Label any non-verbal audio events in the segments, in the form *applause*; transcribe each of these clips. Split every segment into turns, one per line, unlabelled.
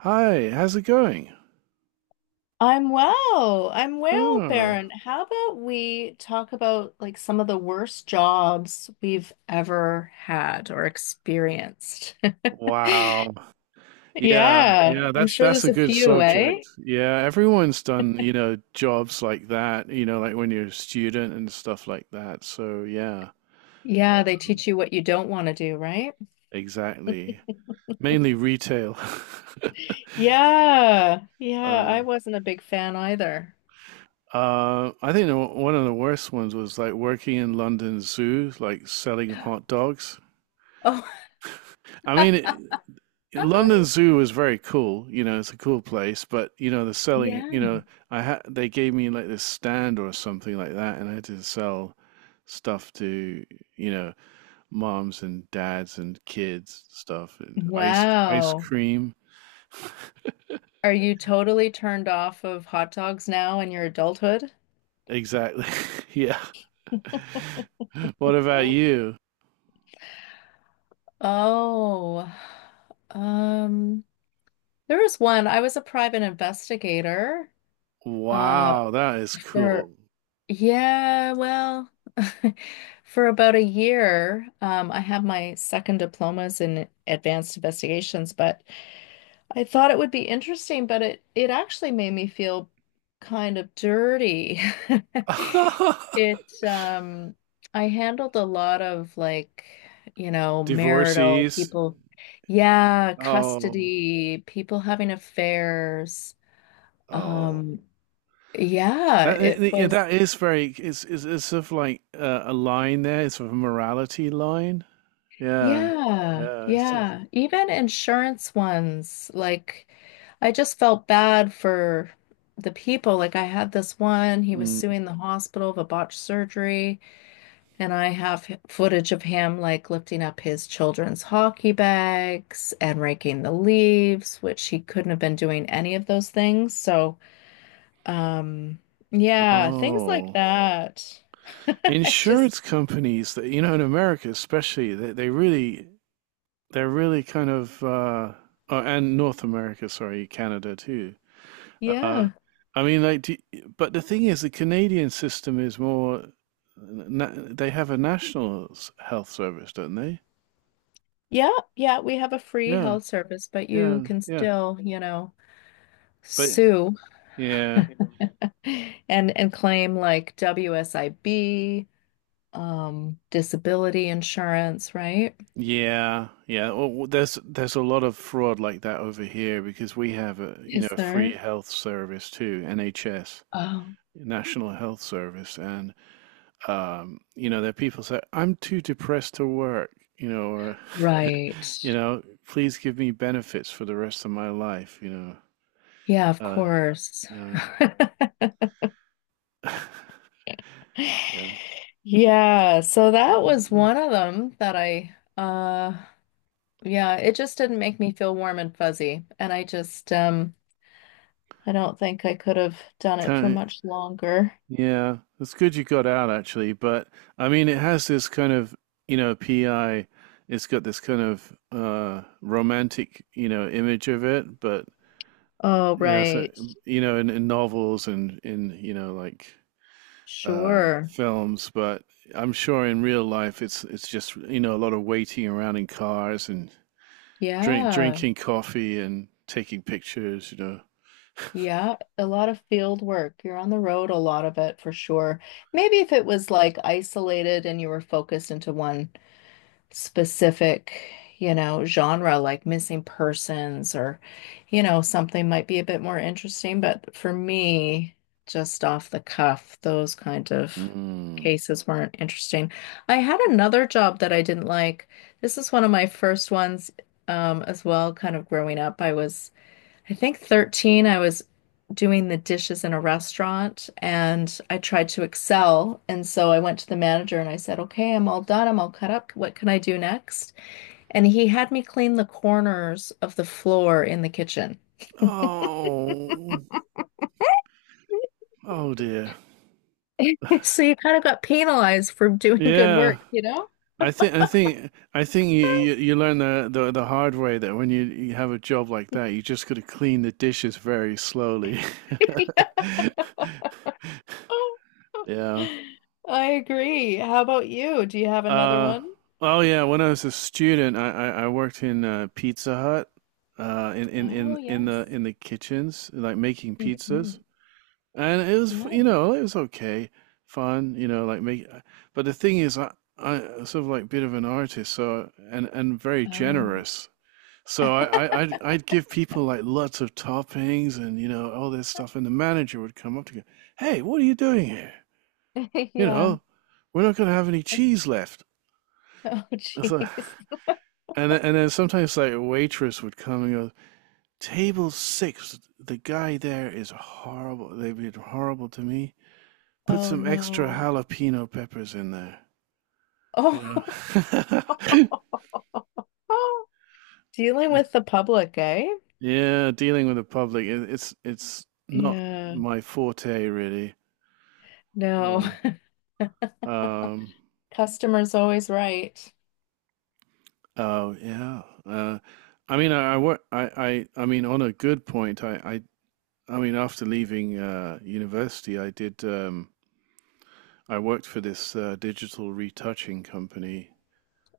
Hi, how's it going?
I'm well. I'm well,
Oh,
Baron. How about we talk about, like, some of the worst jobs we've ever had or experienced? *laughs*
wow. Yeah,
Yeah,
yeah,
I'm
that's
sure
that's
there's
a
a
good
few, eh?
subject. Yeah, everyone's done, you know, jobs like that, you know, like when you're a student and stuff like that. So, yeah,
Yeah, they
um,
teach you what you don't want to do, right?
exactly. Mainly retail. *laughs*
*laughs* Yeah, yeah, I
Um,
wasn't a big fan either.
I think one of the worst ones was like working in London Zoo, like selling hot dogs.
Oh,
I mean,
*laughs*
London
uh,
Zoo is very cool, you know, it's a cool place, but you know, the selling, you
yeah.
know, I had they gave me like this stand or something like that, and I had to sell stuff to, you know, moms and dads and kids stuff and ice
Wow.
cream. *laughs*
Are you totally turned off of hot dogs now in your adulthood?
Exactly. *laughs* Yeah. What about you?
Oh, um, there was one. I was a private investigator, uh,
Wow, that is
for,
cool.
yeah, well, *laughs* for about a year. I have my second diplomas in advanced investigations, but I thought it would be interesting, but it actually made me feel kind of dirty. *laughs*
*laughs*
It I handled a lot of, like, marital
Divorcees.
people, yeah,
Oh,
custody, people having affairs. Um
oh.
yeah,
That
it
yeah,
was
that is very it's sort of like a line there. It's sort of a morality line. Yeah,
Yeah,
yeah. It's just
yeah. Even insurance ones, like I just felt bad for the people. Like I had this one, he was
mm.
suing the hospital of a botched surgery, and I have footage of him like lifting up his children's hockey bags and raking the leaves, which he couldn't have been doing any of those things. So, um, yeah, things like
Oh,
that. *laughs* I just,
insurance companies that you know in America especially they really they're really kind of oh, and North America, sorry, Canada too. Uh,
yeah.
I mean like do, but the thing is the Canadian system is more na they have a health service, don't they?
Yeah, yeah, we have a free
Yeah,
health service, but you
yeah,
can
yeah.
still,
But
sue
yeah,
*laughs* and claim like WSIB, disability insurance, right?
yeah, yeah. Well, there's a lot of fraud like that over here because we have a, you know,
Is
a free
there?
health service too, NHS,
Oh,
National Health Service, and you know there are people say I'm too depressed to work, you know, or, *laughs* you
right.
know, please give me benefits for the rest of my life, you know.
Yeah, of
Uh,
course.
uh,
*laughs*
*laughs* yeah,
Yeah, so that was one of them that I yeah, it just didn't make me feel warm and fuzzy. And I don't think I could have done it for
kind
much longer.
yeah, it's good you got out actually, but I mean, it has this kind of, you know, PI, it's got this kind of romantic, you know, image of it, but
Oh,
you know, so
right.
you know, in novels and in, you know, like
Sure.
films, but I'm sure in real life it's just, you know, a lot of waiting around in cars and
Yeah.
drinking coffee and taking pictures, you know.
Yeah, a lot of field work. You're on the road a lot of it for sure. Maybe if it was like isolated and you were focused into one specific, genre, like missing persons or, something might be a bit more interesting. But for me, just off the cuff, those kind of
Mm.
cases weren't interesting. I had another job that I didn't like. This is one of my first ones, as well, kind of growing up. I think 13, I was doing the dishes in a restaurant and I tried to excel. And so I went to the manager and I said, "Okay, I'm all done. I'm all cut up. What can I do next?" And he had me clean the corners of the floor in the kitchen.
Oh, oh dear.
*laughs* So you kind of got penalized for doing good
Yeah.
work, you know?
I think you, you learn the hard way that when you have a job like that,
*laughs*
you just got to clean the dishes very slowly. *laughs*
Yeah.
Yeah.
I agree. How about you? Do you have another
Uh,
one?
oh yeah. When I was a student, I worked in Pizza Hut,
Oh, yes.
in the kitchens, like making pizzas,
Mhm.
and it was
Yeah.
you know it was okay, fun, you know like make. But the thing is, I sort of like bit of an artist, so and very
Oh.
generous, so,
*laughs*
I'd give people like lots of toppings and you know all this stuff, and the manager would come up to go, "Hey, what are you doing here? You
Yeah.
know, we're not going to have any cheese left."
*laughs* Oh,
So,
jeez.
and then sometimes like a waitress would come and go, "Table six, the guy there is horrible. They've been horrible to me. Put
Oh,
some extra
no.
jalapeno peppers in there." You know.
Oh, *laughs* dealing with the
*laughs*
public, eh?
Yeah, dealing with the public, it's not
Yeah.
my forte really.
No,
Mm. Um,
*laughs* customer's always right.
oh yeah. I mean, I, wa- I mean, on a good point, I mean, after leaving university, I did. I worked for this digital retouching company.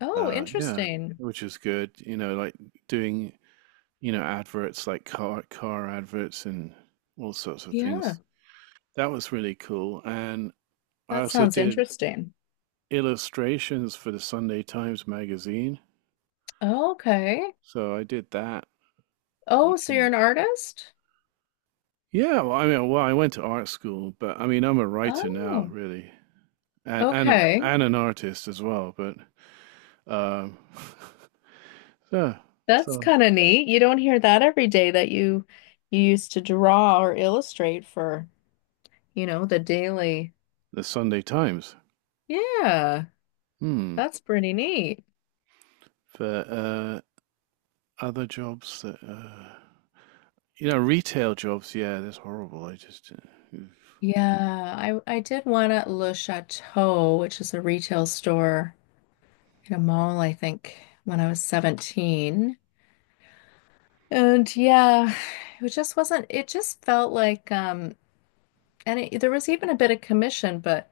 Oh,
Yeah,
interesting.
which is good. You know, like doing, you know, adverts like car adverts and all sorts of
Yeah,
things. That was really cool. And I
that
also
sounds
did
interesting.
illustrations for the Sunday Times magazine.
Okay.
So I did that a
Oh, so you're
few.
an artist?
Yeah, well, I mean, well, I went to art school, but I mean, I'm a writer now,
Oh,
really, and
okay.
and an artist as well. But um, *laughs* yeah,
That's
so
kind of neat. You don't hear that every day, that you used to draw or illustrate for, you know, the daily.
the Sunday Times.
Yeah,
Hmm.
that's pretty neat.
For other jobs that you know, retail jobs. Yeah, that's horrible. I just. Oof.
Yeah, I did one at Le Chateau, which is a retail store in a mall, I think, when I was 17. And yeah, it just wasn't, it just felt like there was even a bit of commission, but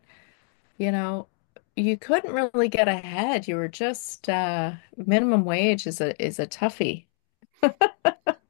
you know, you couldn't really get ahead. You were just minimum wage is a toughie.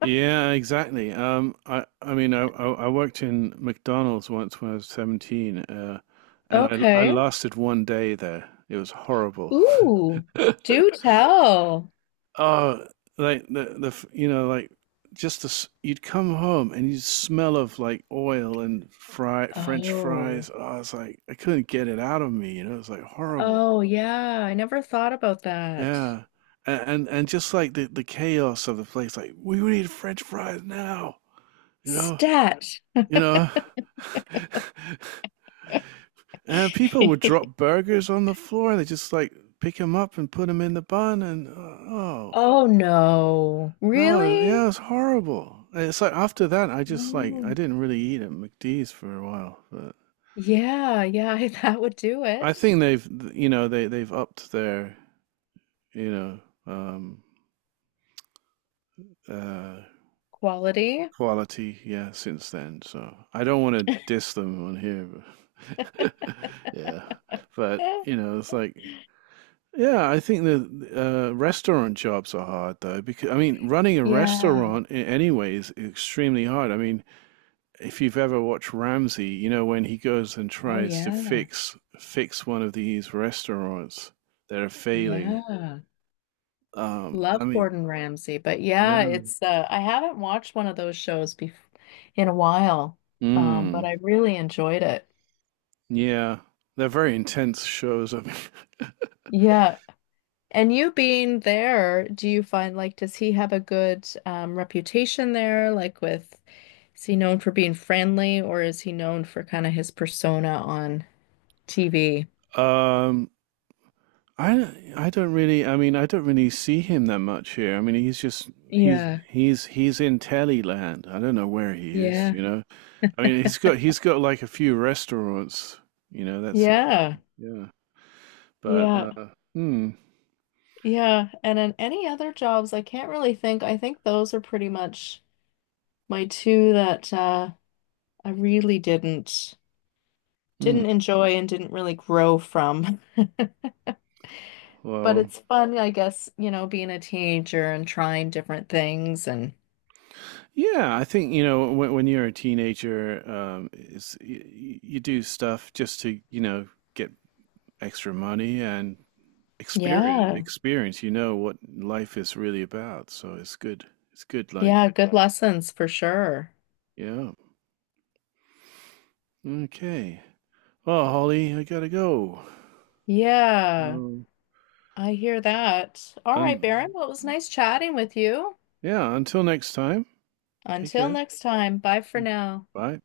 Yeah, exactly. I mean, I worked in McDonald's once when I was 17, and I
Okay.
lasted one day there. It was horrible.
Ooh,
*laughs*
do *laughs* tell.
Oh, like you know like just you'd come home and you'd smell of like oil and fry French
Oh.
fries. Oh, it's like I couldn't get it out of me. You know, it's like horrible.
Oh yeah, I never thought about that.
Yeah, and and just like the chaos of the place. Like we need French fries now. You know,
Stat.
you know. *laughs* And people would drop
*laughs*
burgers on the floor they just like pick them up and put them in the bun and oh.
Oh no.
No,
Really?
yeah, it was horrible. It's like after that, I just like I
Oh,
didn't really eat at McD's for a while, but
yeah, yeah, *laughs* that would do
I
it.
think they've you know they've upped their you know um uh
Quality.
quality yeah since then. So I don't want to
*laughs*
diss them on here, but *laughs* yeah, but you know it's like yeah, I think the restaurant jobs are hard though because I mean running a
Yeah.
restaurant in any way is extremely hard. I mean if you've ever watched Ramsay, you know when he goes and
Oh
tries to
yeah.
fix one of these restaurants that are failing.
Yeah. Love
I mean,
Gordon Ramsay, but yeah,
yeah,
it's I haven't watched one of those shows bef in a while. But
mm,
I really enjoyed it.
yeah, they're very intense shows. *laughs* I mean,
Yeah. And you being there, do you find, like, does he have a good reputation there? Like, with, is he known for being friendly, or is he known for kind of his persona on TV?
um, I don't really, I mean, I don't really see him that much here. I mean, he's just
Yeah,
he's in telly land. I don't know where he is.
yeah.
You know, I mean, he's got like a few restaurants. You know, that's it.
Yeah,
Yeah, but
yeah,
mm,
yeah. And in any other jobs, I can't really think. I think those are pretty much my two that I really didn't
mm.
enjoy and didn't really grow from. *laughs* But
Well,
it's fun, I guess, you know, being a teenager and trying different things, and
yeah, I think, you know, when you're a teenager, it's, you do stuff just to, you know, get extra money and
yeah,
experience, you know, what life is really about. So it's good. It's good. Like,
yeah, good lessons for sure.
yeah. Okay. Well, Holly, I gotta go.
Yeah,
So,
I hear that. All right, Baron,
un
well, it was nice chatting with you.
yeah, until next time, take
Until
care.
next time, bye for now.
Bye.